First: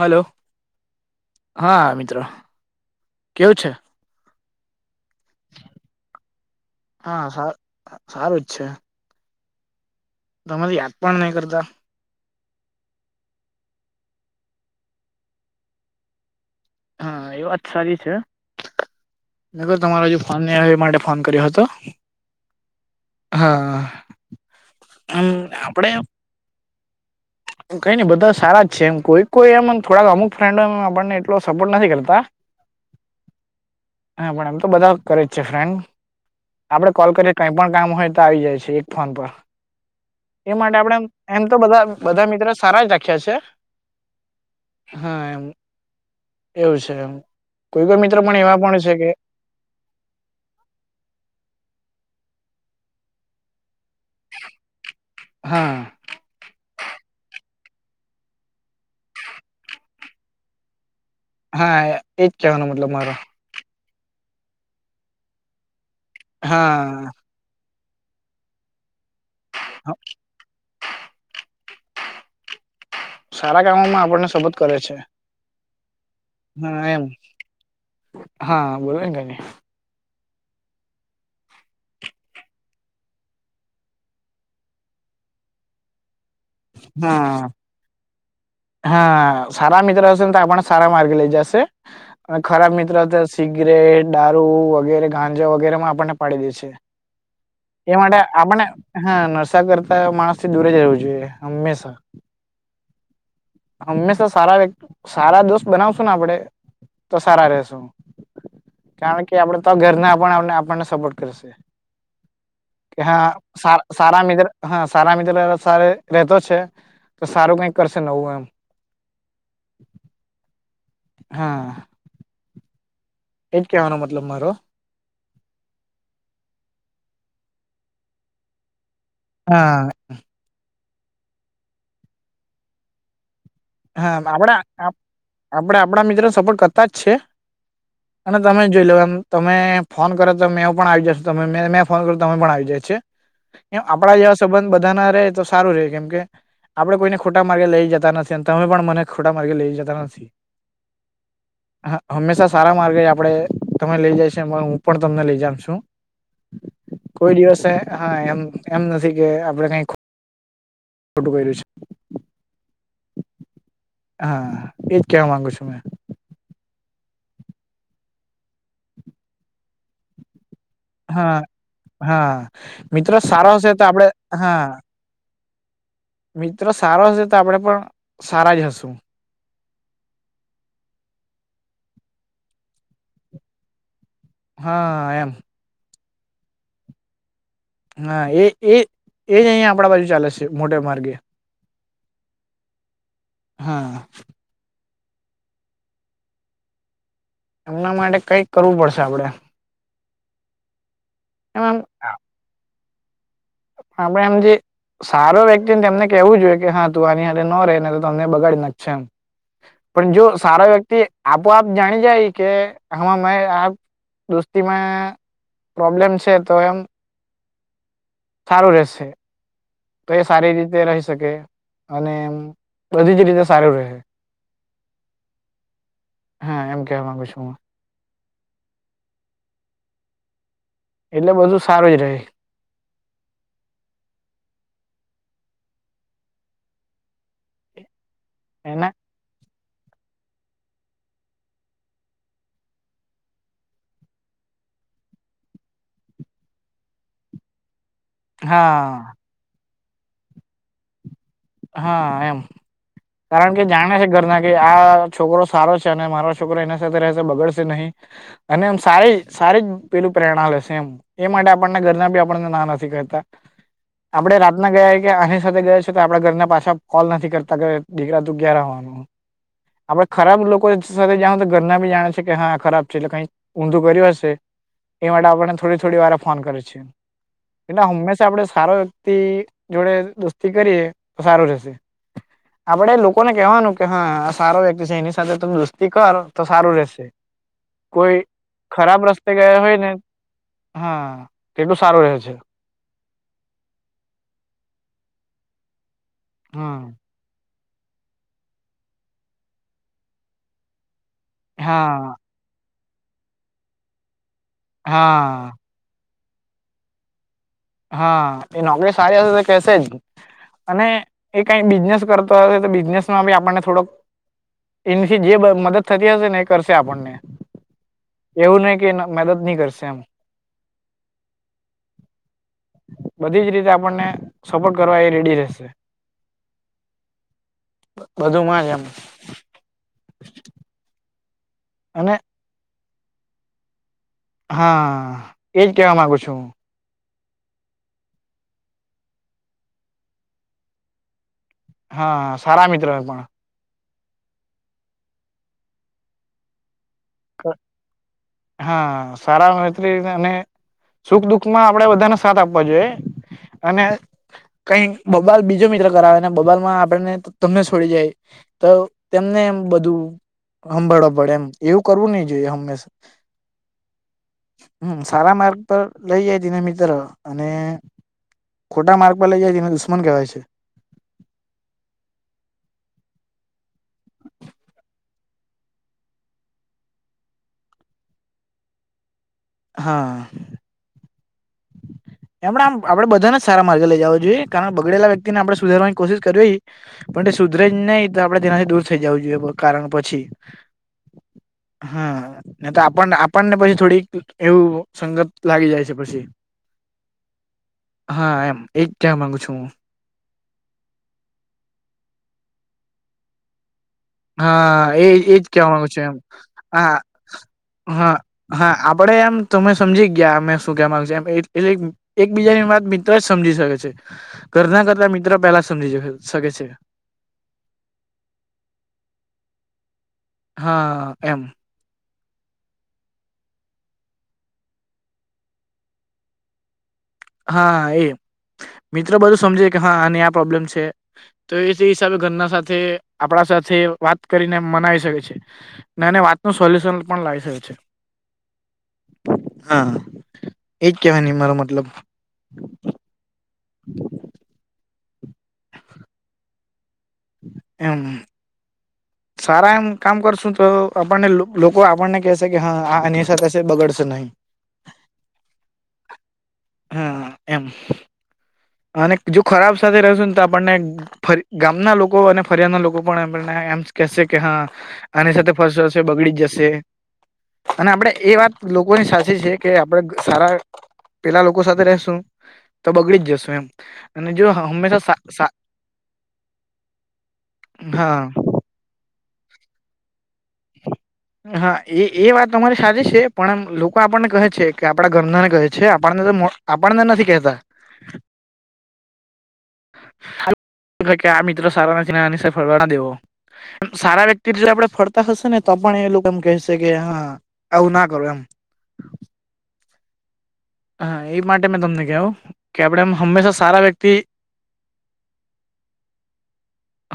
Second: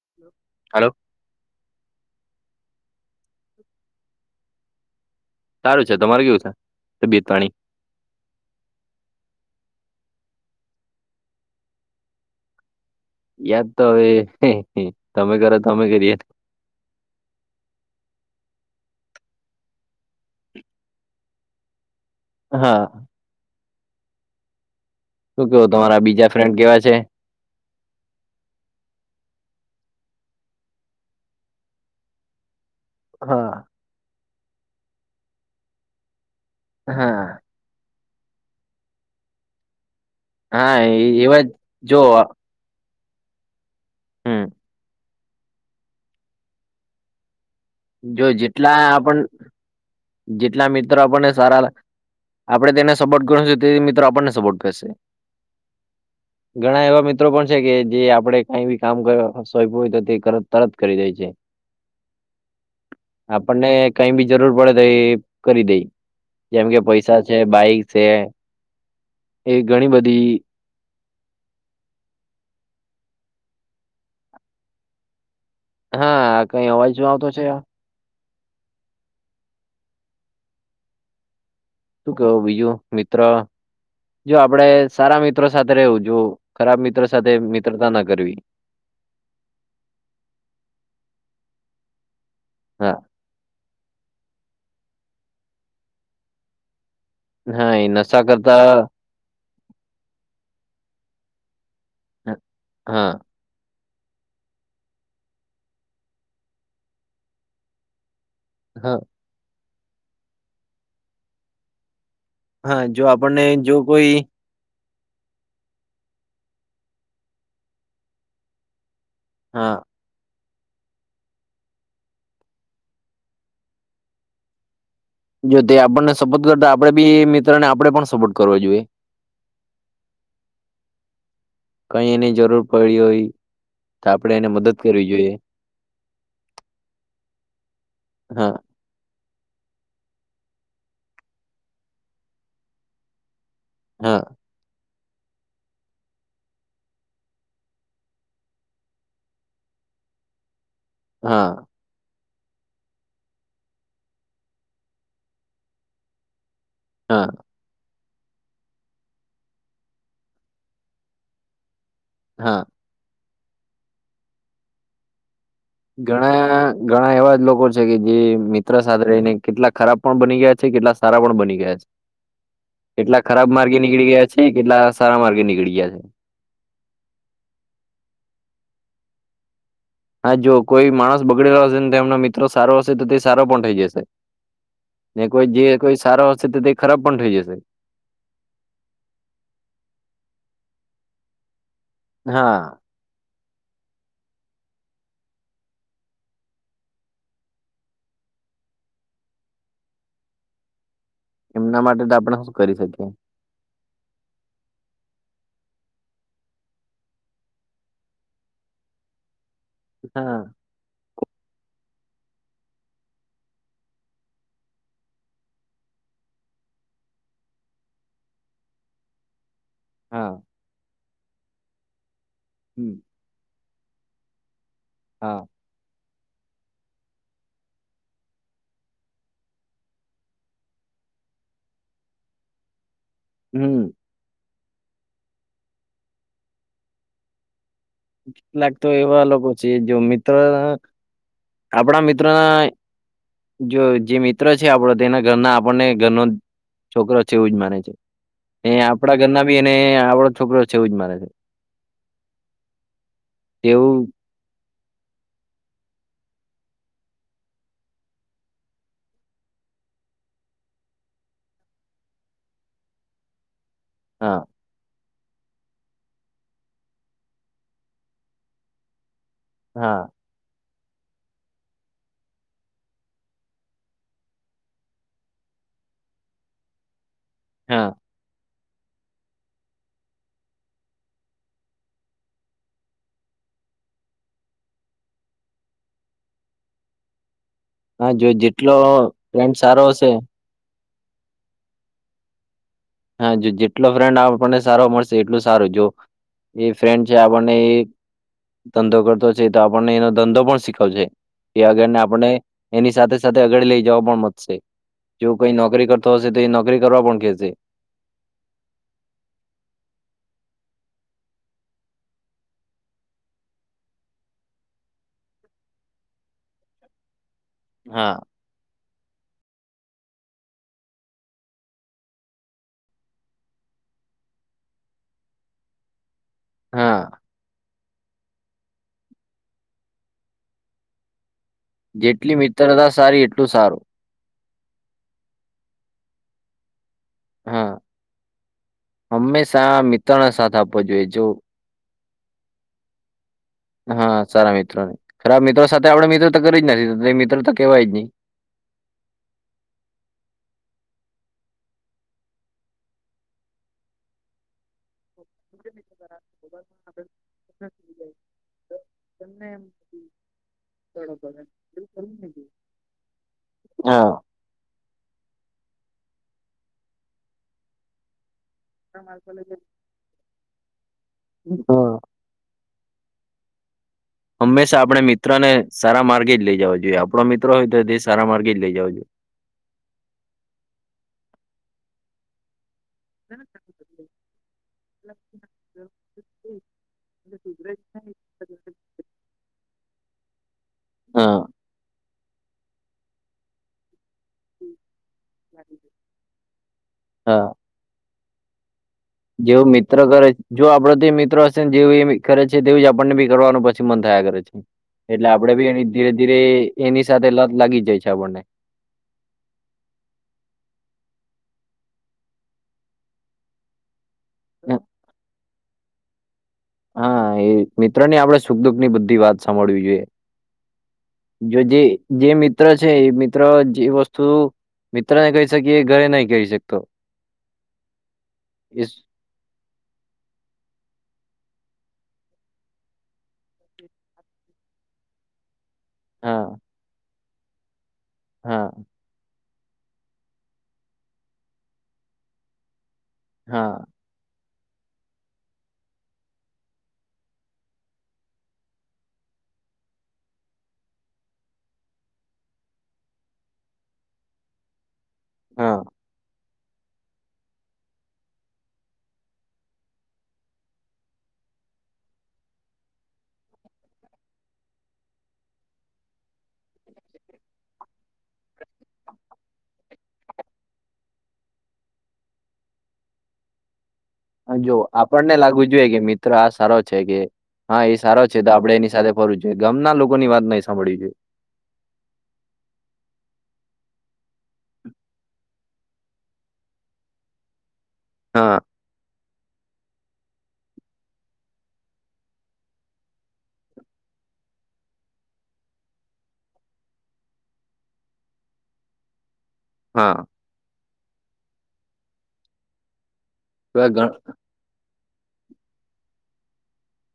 Hello હાલો હા મિત્રો કેવું છે. સારું છે તમાર કેવું છે તબીત હા સા પાણી સારું જ છે. તને યાદ પણ નહી કરતા યાદ તો હવે તમે કરો તમે કરી હા એ વાત સારી છે. મેર તમારો જો ફોન નહીં આવ એ માટે ફોન કર્યો હતો. હા હા એમ શું કેવો આપડે તમારા બીજા ફ્રેન્ડ કેવા છે. કઈ નઈ બધા સારા જ છે એમ કોઈ કોઈ એમ થોડા અમુક ફ્રેન્ડમ આપણને એટલો સપોર્ટ નથી કરતા [inaudible] હા હા પણ એમ તો બધા કરે જ છે, ફ્રેન્ડ આપડે કોલ હા કરી કઈ પણ કામ હોય તો આવી જાય છે, એક ફોન પર એ માટે હા આપણે એમ એવા જ તો બધા જો બધા સારા જ જાખી છે. હમ હા એમ એવું છે, એમ કોઈ કોઈ મિત્ર જો પણ એવા જેટલા પણ છે, કે આપણ જેટલા મિત્રો આપણને સારા આપડે તેને સપોર્ટ કરુ છુ. તે મિત્ર આપણને સપોર્ટ કરશે હા ઘણા એવા મિત્રો પણ છે, કે જે આપડણે કઈ બી કામ સોપ્યું હોય તો તે તરત કરી દે છે. હા એજ કવાનો મતલબ મારો આપણને કઈ બી જરૂર પડે તો એ કરી દે જેમ કે હા પૈસા છે બાઈક છે એ ઘણી બધી સારા કામોમાં આપણને શબત કરે છે. હા કઈ હા અવાજ એમ શું આવતો છે? હા બોલો ક શું કેવો બીજુ મિત્ર જો આપડે સારા મિત્રો સાથે રહેવું જો ખરાબ મિત્ર સાથે હા મિત્રતા ના કરવી હા સારા મિત્ર હશેને તો આપણ સારા માર્ગ લઈ જશે અને ખરાબ હા, મિત્ર હતા સિગરેટ દારૂ વગેરે ગાંજા વગેરેમા આપણને પાડી દે છે. હા એ માટે નશા આપણે કરતા હા નરશા કરતા માણસથી દૂરે જવું જોઈએ હંમેશા હ હા હંમેશા સારા વ સારા દોસ્ત બનાવશું ને આપણેે તો સારા રશુ હા કારણ કે આપડે તો ઘરના આપણને સપોર્ટ કરશે કે જો હા આપણને જો કોઈ સારા મિત્ર હા સારા મિત્ર સ રતો છે, તો સારુ કઈક કરશે નવુ એમ હા હા એજ કેવાનો મતલબ મારો જો તે આપણને સપોર્ટ કરતા આપડે બી મિત્ર ને આપડે પણ સપોર્ટ કરવો જોઈએ. હા કઈ એની જરૂર પડી હોય. તો હા આપડે એને આપણે મદદ કરવી જોઈએ. આપડે આપણા મિત્રો સપોર્ટ કરતા જ છે. અને હા, તમે જોઈ લ લો એમ. તમે ફોન કરો તો મે પણ આવી જશ તમે મેં ફોન કર્યો તમે પણ આવી જાય છે. એમ આપણા હા, જેવા સંબંધ બધા ના રહે તો સારું ર કેમ કે આપડે કોઈને ખોટા માર્ગે લઈ જતા નથી. ત તમે પણ મને ખોટા માર્ગે લઈ જતા સવ હશે. હા. હ હંમેશા સારા માર્ગે આપડે તમે લઈ જાય છે હું પણ તમને લઈ જમ છું. હા, કોઈ દિવસે હે. હા એમ એમ નથી કે આપડે કઈ ખોટું કર્યું છે. હા. હા એજ કેવા માંગુ છુ મેં. ઘણા ઘણા એવા જ લોકો છે કે જે મિત્ર સાથે રહીને કેટલા ખરાબ પણ બની ગયા છે કેટલા સારા હા પણ બની ગયા છે હા મિત્ર કેટલા ખરાબ સારો હશે માર્ગે તો આપડે નીકળી ગયા છે કેટલા સારા માર્ગે નીકળીયા છે. મિત્રો સારો હશે તો આપણે પણ સારા જ હશું. હા જો કોઈ માણસ બગડેલો હશે ને તો તેમનો મિત્રો સારો હશે તો તે સારો પણ થઈ જશે. હા ને એમ કોઈ જે કોઈ સારા હશે તો તે ખરાબ પણ થઈ જશે. હા એ એ એ જ અહીિયાં આપડા બાજુ ચાલે છે મોટેા માર્ગે. હા. હા. એમના માટે કઈક કરવું પડશે આપડે. એમ એમના એમ માટે તો આપણે શું કરી શકીએ. હા પણ એમ જે. સારો વ્યક્તિને તેમને કેહેવું જોઈએ કે હા તું આની સાથે ન રે ને તો તમને બગાડી નાખશે એમ. પણ જો હા સારો વ્યક્તિ. આપોઆ જાણી જાય કે હમાં મે આ દોસ્તીમાં. પ્રોબ્લેમ છે એ તો વયમ. સારું રહેશે તો એ હા સારી રીતે રહી શકે અને એમ હમ બધી જ રીતે સારું રહે. હા. હે એમ કે હમાં બુછુંમાં. એટલે બધું સારું જ રહે. હમ. એને લાગતો એવા લોકો છે જો મિત્ર આપણા મિત્રો ના જો જે મિત્ર છે આપડો તેના ઘરના આપણને ઘરનો. છોકરો છે એવું જ માને છે એ હા આપણા ઘરના બી અનેને આપડો છોકરો છે એવું જ માને છે. હા એમ કારણ કે જાણે તેવું છે ઘર ના કે આ છોકરો સારો છે અને મારો છોકરો એના સાથે રહેશે બગડશે નહીં. અને એમ સારી સારી જ પેલું પ્રેરણા લેશે એમ. એ માટે આપણના ઘરના બી આપણને ના નથી કરતા. આપડે હા રાતના ગયા કે અહીં સાથે ગયા છી. આપ ઘરના પાછા કોલ નથી કરતા કે દીકરા તું ગાર હોવાનું હા આપડે. ખરાબ લોકો સાથે જાાવ તો ઘરના બી જાણે છે કે હા ખરાબ છે એટલે કઈ ઊંધું કર્યું હશે. એ માટે આપણને થોડી થોડી વાર ફોન કરે છે. એટલે હા હંમેશા આપડે સારો વ્યક્તિ જોડે દોસ્તી કરીએ, તો સારું જશે. આપડે લોકોને કેવાનું કે, હા આ સારો વ્યક્તિ છે એની સાથે ત દોસ્તી કર, તો સારું રશે. હા કોઈ જો જેટલો ખરાબ રસ્તે ફ્રેન્ડ ગયા હોય સારો ને? હશે હા! તે તો સારું રહે છે. હા! જો જેટલો ફ્રેન્ડ આપણને સારો મળશે. એટલું સારું જો એ હમ ફ્રેન્ડ. જે આપણને એ ધંધો કરતો છે. તો આપણને એનો ધંધો પણ શીખવશે. એ અગળને હા આપણે એની સાથે સાથે આગળ લઈ જવા પણ મશે. જો હા કઈ નોકરી કર. તો સધી નૌકરી કરવા પણ કેસે હા એ નોકરી સારી હશે તો કેશે જ. અને એ કઈ બિઝનેસ કરતો હશે તો, બિઝનેસ માં બી આપણને થોડોક. એનીથી જે મદદ થતી હશે ને એ કરશે આપણને. હા! એવું નહી કે મદદ નહી કરશે એમ. બધી જ રીતે આપણને સપોર્ટ કરવા એ રેડી રહેશે. હા! બધું માં એમ. અને જેટલી મિત્રતા સારી એટલું સારું. હા! એજ કેવા માંગુ છું. હા! હંમેશા મિત્ર નો સાથ આપવો જોઈએ જો. હા! સારા મિત્ર પણ હા! સારા મિત્રો ને ખરાબ મિત્રો સાથે આપડ મિત્રો તો કરી જ નથી. મિત્ર તો કેવાય જ નહી. હા! સારા મૈત્રી અને. સુખ દુખ માં આપણેે બધાને સાથ આપવા જોઈએ. અને કઈ બબલ બીજો મિત્ર કરાવે. બબાલમાં આપને તમને છોડી જાય તો તેમને એમ બધું. પડે હંભળવા એવું પડે કરવું એમ એવું કરવું નહી જોઈએ હંમેશા. હા હમ્મ સારા માર્ગ પર લઈ જાય તને મિત્ર અને. ખોટા માર્ગ પર લઇ જાય તેને દુશ્મન કહેવાય છે. હા! હંમેશા આપડણે મિત્ર ને સારા માર્ગે જ લઇ જવાો જોઈએ. આપડો મિત્ર હોય તો તે સારા માર્ગે જ લઇ જવા જોઈએ. હા! એમણે આમ આપણે બધાને જ સારા માર્ગ લઈ જવા જોઈએ. કારણ બગડેલા વ્યક્તિને આપણેે સુધારવાની કોશિશ કરવી હો. પણ તે સુધરેજ સુધરે જ નહી તો આપડે તેનાથી દૂર થઈ જવું જોઈએ કારણ પછી. હા! હા! તો આપણ આપણને પછી, થોડીક એવું સંગત લાગી જાય છે પછી. હા! હા! એમ એક. જેવું મિત્ર કરે છે. જો આપડો તો મિત્રો હશે ને જેવું એ કરે છે. તેું જ આપણને બી કરવાનું પ. મન થયા કરે છે હા એ એટલે એજ આપડે બી કેવા માંગુ એ છું ધીરે એમ ધીરે હા એની સાથે લાગી જાય છે હા આપણને હા આપડે એમ તમે સમજી ગયા અમે શું કે માંગુ છે. એકબીજાની વાત મિત્ર જ સમજી શકે છે. ઘરના કરતા મિત્ર પહેલા સમજી શકે છે. હા! એ મિત્ર ની આપડે સુખ દુખ ની બુધી વાત સાંભળવી જોઈએ. હા એમ જો જે જે, મિત્ર છે એ મિત્ર જે વસ્તુ. મિત્રને કહે છે. કે એ ઘરે નહી કહી શકતો. હા! એ એ મિત્રો બધું સમજે કે. હા આને આ પ્રોબ્લેમ છે. તો એ તે હિસાબે ઘરના સાથે આપડા સાથે વાત કરીને મનાવી શકે છે. વાત નો હા સોલ્યુશન પણ લાવી શકે છે. હા! હા! એજ કેવા નો મારો મતલબ. હા [inaudible] એમ સારા એમ કામ કરશું તો આપણને લોકો આપણને કેહેશે કે હ અની સાથે હશે બગડશે નહી હા હા એમ અને જો ખરાબ સાથે રહેશું ને તો આપણને ગામના લોકો અને ફરિયાના લોકો પણ એમ એમ કેશે કે હા આની સાથે ફરસ વશે બગડી જ જશે. અને આપણેે એ વાત લોકોની સાચી છે, કે આપડ સારા પેલા લોકો સાથે રશું તો બગડી જ જશુ એમ અને જો હંમેશા સા આપણને સા લાગવું જોઈએ કે મિત્ર આ સારો છે કે હા એ સારો છે, તો આપડે એની સાથે ફરું છે, ગામના લોકો ની વાત નઈં સાંભળી છે. હા એ એ વાત અમારી સચ છે પણ લોકો આપણને કહે છે, કે આપડા ગરના ને કહે છે આપણને તો આપણ ને નથી કહેતા હા આ મિત્રો સારા નથી ફરવા ના દેવો સારા વ્યક્તિ જો આપડે ફરતા હશે, ને તો પણ એ લોકો એમ કહેશે કે હા આવું ના કરો એમ હા હા એ માટે મેં તમને કહું કે આપડેમ હંમેશા સારા એવા ઘ વ્યક્તિ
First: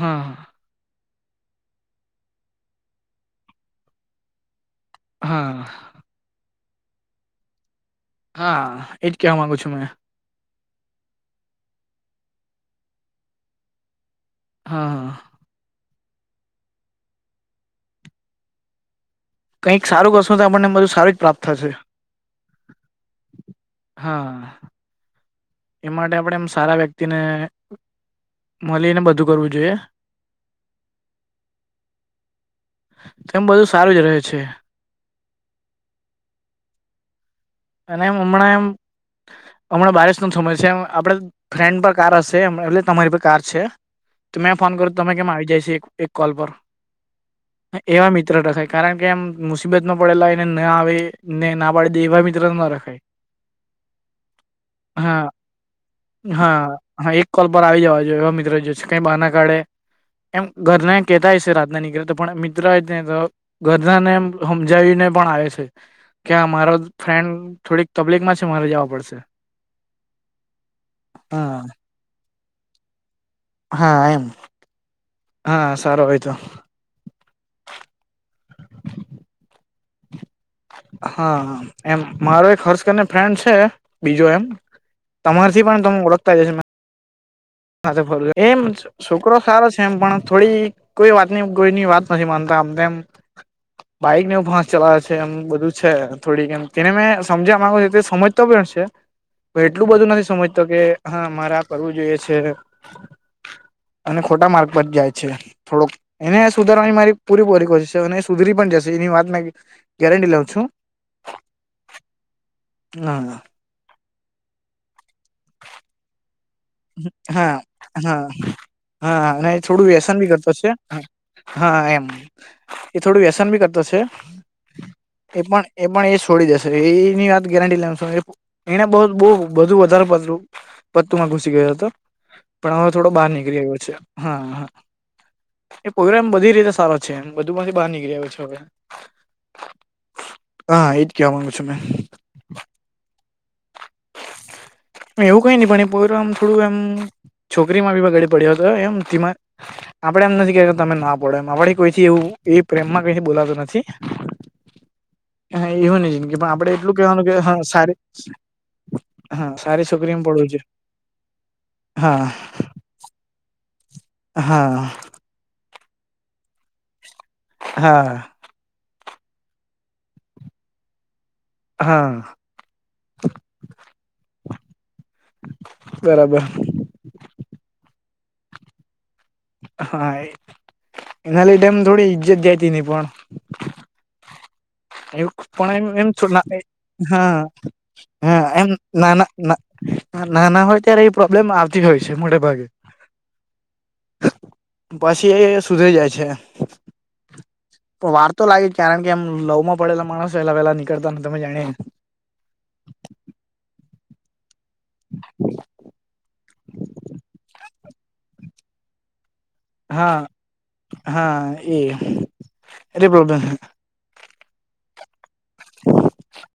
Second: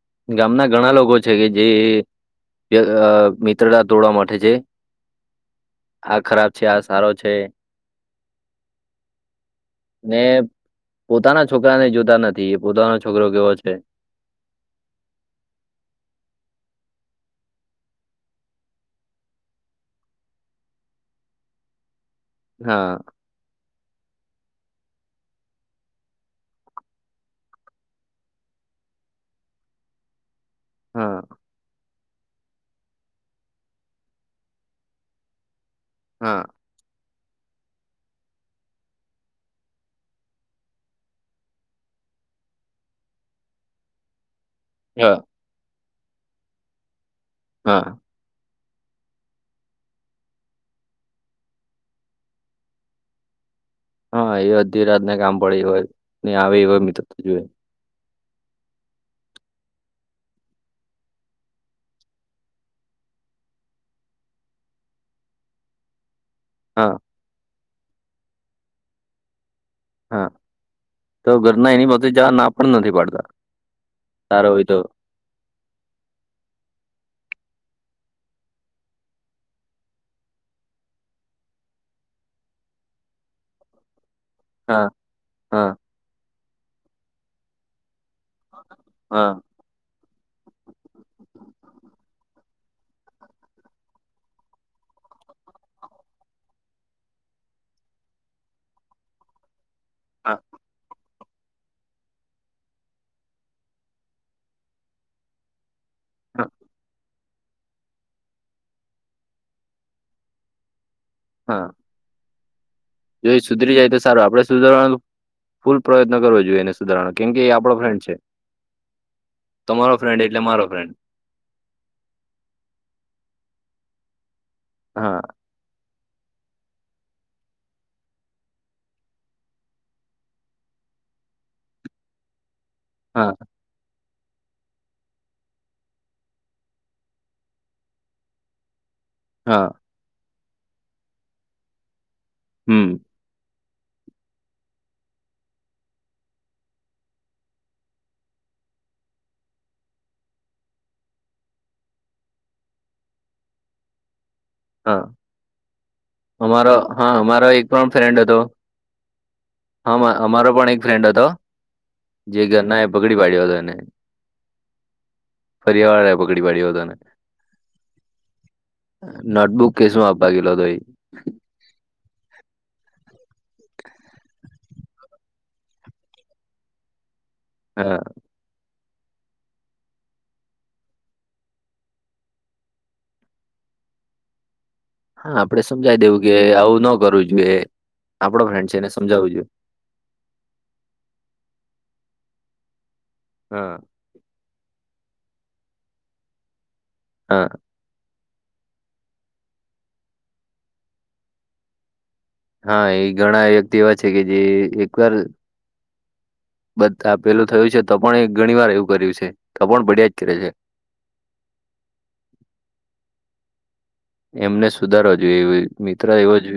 હા ગામના ઘણા લોકો છે કે જે મિત્રતા તોડવા માટે છે. હા આ ખરાબ છે આ સારો છે. હા એજ કવા માંગુ છુ, મે ને પોતાના છોકરા ને જોતા નથી એ પોતાનો છોકરો કેવો છે. હા હા કંઈક સારું કશું તો આપણને બધું સારું જ પ્રાપ્ત થશે. હા. હા એ માટે આપણે એમ સારા વ્યક્તિને મળીને બધું કરવું જોઈએ. હા તેમ બધું સારુ જ રહે છે. હા અને એમ હમણાં એમ હમણાં બારિશનોો સમય છે, એમ આપડ ફ્રેન્ડ પર કાર હશે એટલે તમારી પર કાર છે. તો મેં ફોન કર્યો તમે હા કેમ આવી જાયશે એક કોલ પર હા એવા મિત્ર રાય કારણ કે એમ મુસીબત માં પડેલા એને ના આવે ને ના પાડી દેવાી ના રાખાય હા એ અડધી રાતને હા કામ પડી હોય ને હા આવે એવા મિત્ર હા એક જોએ કોલ પર આવી જવા જોએ એવા મિત્ર કઈ બહાર ના કાઢે એમ ઘરને કેહેતાય છે, રાતના નીકળ તો પણ મિત્રો ગરધાને એ સમજાવીને પણ આવે છે. કે્યા મારો હા ફ્રેન્ડ થોડીક તબલીક માં છે, મારે જવા પડશે હા, તો હા ઘરના એની પાતે જા ના પણ નથી પાડતા હા એમ સારો હોય તો હા સારો હોય, તો હા એમ મારો એક હર્ષકને ફ્રેન્ડ છે, બીજો એમ હા તમારથી હા પણ તમ ઓળખતા જશે. હા તો ભો એમ હા છોકરો સારો છે, એમ પણ થોડી કોઈ વાત નની કોઈની વાત નથી માનતા આમનેમ બાઈક ને એવું ફાાસ ચલાવે છે એમ બધું છે થોડીક એમ તેને મેં સમજ્યા માંગુ છે તે સમજતો પણ છે. એટલું બધું નથી હા સમજતો કે હા મારે આ કરવું જોઈએ છે. અને ખોટા માર્ગ પર જાય છે થોડોક એને હા સુધારવાની મારી પૂરી પૂરી કરશે અને સુધરી પણ જશે એની વાતમાં ગેરંટી લઉ છુ. હા જો સુધરી જાય તો સારુ આપડે સુધરવાનો ફૂલ પ્રયત્ન કરવો જોઈએને હા હા હા અને એ થોડું તમારો ફ્રેન્ડ વ્યસનભી એટલે કરતો મારો છે. ફ્રેન્ડ હા એમ, એ થોડું વ્યસન ભી કરતો છે. હા એ પણ, એ પણ એ છોડી દેશે, એની વાત ગેરંટી લ્યો છો, એ એને બ બહુ બધુ વધારે પતરું પતુંમાં ઘૂસ સી ગયો તો, પણ હવે થોડો બહાર હા નીકળી આવ્યો છે, હા હ એ પોયરા એમ બધી રીતે સારો છે, એમ બધુ માંથી બહાર નીકળ આવ્યો છે હવે. હા હા, એજ કેવા માંગુ છું મેં. હમ્મ [inaudible] ને એવું કઈ નહી, પણ એ પોયરો આમ થોડું એમ, છોકરીમાં બી બગાડી પડ્યો તો એમ, ધીમા આપડે એમ નથી કેતા તમે ના પડે એમ, વળી કોઈથી એવું, એ પ્રેમમાં કઈથી બોલાતુ નથી. હા હા, એહોની જિંદગી, પણ આપડે અમારો એટલું કેવાનું કે હા સારી હા સારી હમા, છોકરીમાં પડવું અમારો છે પણ એક ફ્રેન્ડ હતો, હા જે ઘરના એ પકડી પાડ્યો તો એને. હા ફરીયા વાળા એ પકડી પાડ્યો તો એને. હા નોટબુક કે શું અપવા ગેલો તો ઈ. હા, બરાબર. હા હા એ, એના લીડેમ થોડી ઈજ્જત જતી નહી પણ આયુ હા આપડે પણ એમ સમજાવી એમ દેવું છો કે ના એ આવું ન કરવું હા જોઈએ હ આપડો એમ ફ્રેન્ડ છે એને ના ના સમજાવવું જોઈએ ના નાના હોય ત્યારે એ પ્રોબ્લેમ આવતી હોય છે, મોટે ભાગે. હા પાછી એ સુધરી જાય છે. હા પર વારતો લાગેજ, કારણકે એમ લવમાં પડેલા માણસો એલા વેલા નીકળતા ન તમે જાણીએ ને. હા એ ઘણા વ્યક્તિ એવા છે, કે જે એકવાર બધા પેલું થયું છે, તો પણ એ ઘણી વાર એવું કર્યું છે, તો પણ પડ્યા જ હા કરે છે. હા એ, અરે બાબા. એમને સુધારવા જોઈએ, મિત્ર એવો જોઈએ.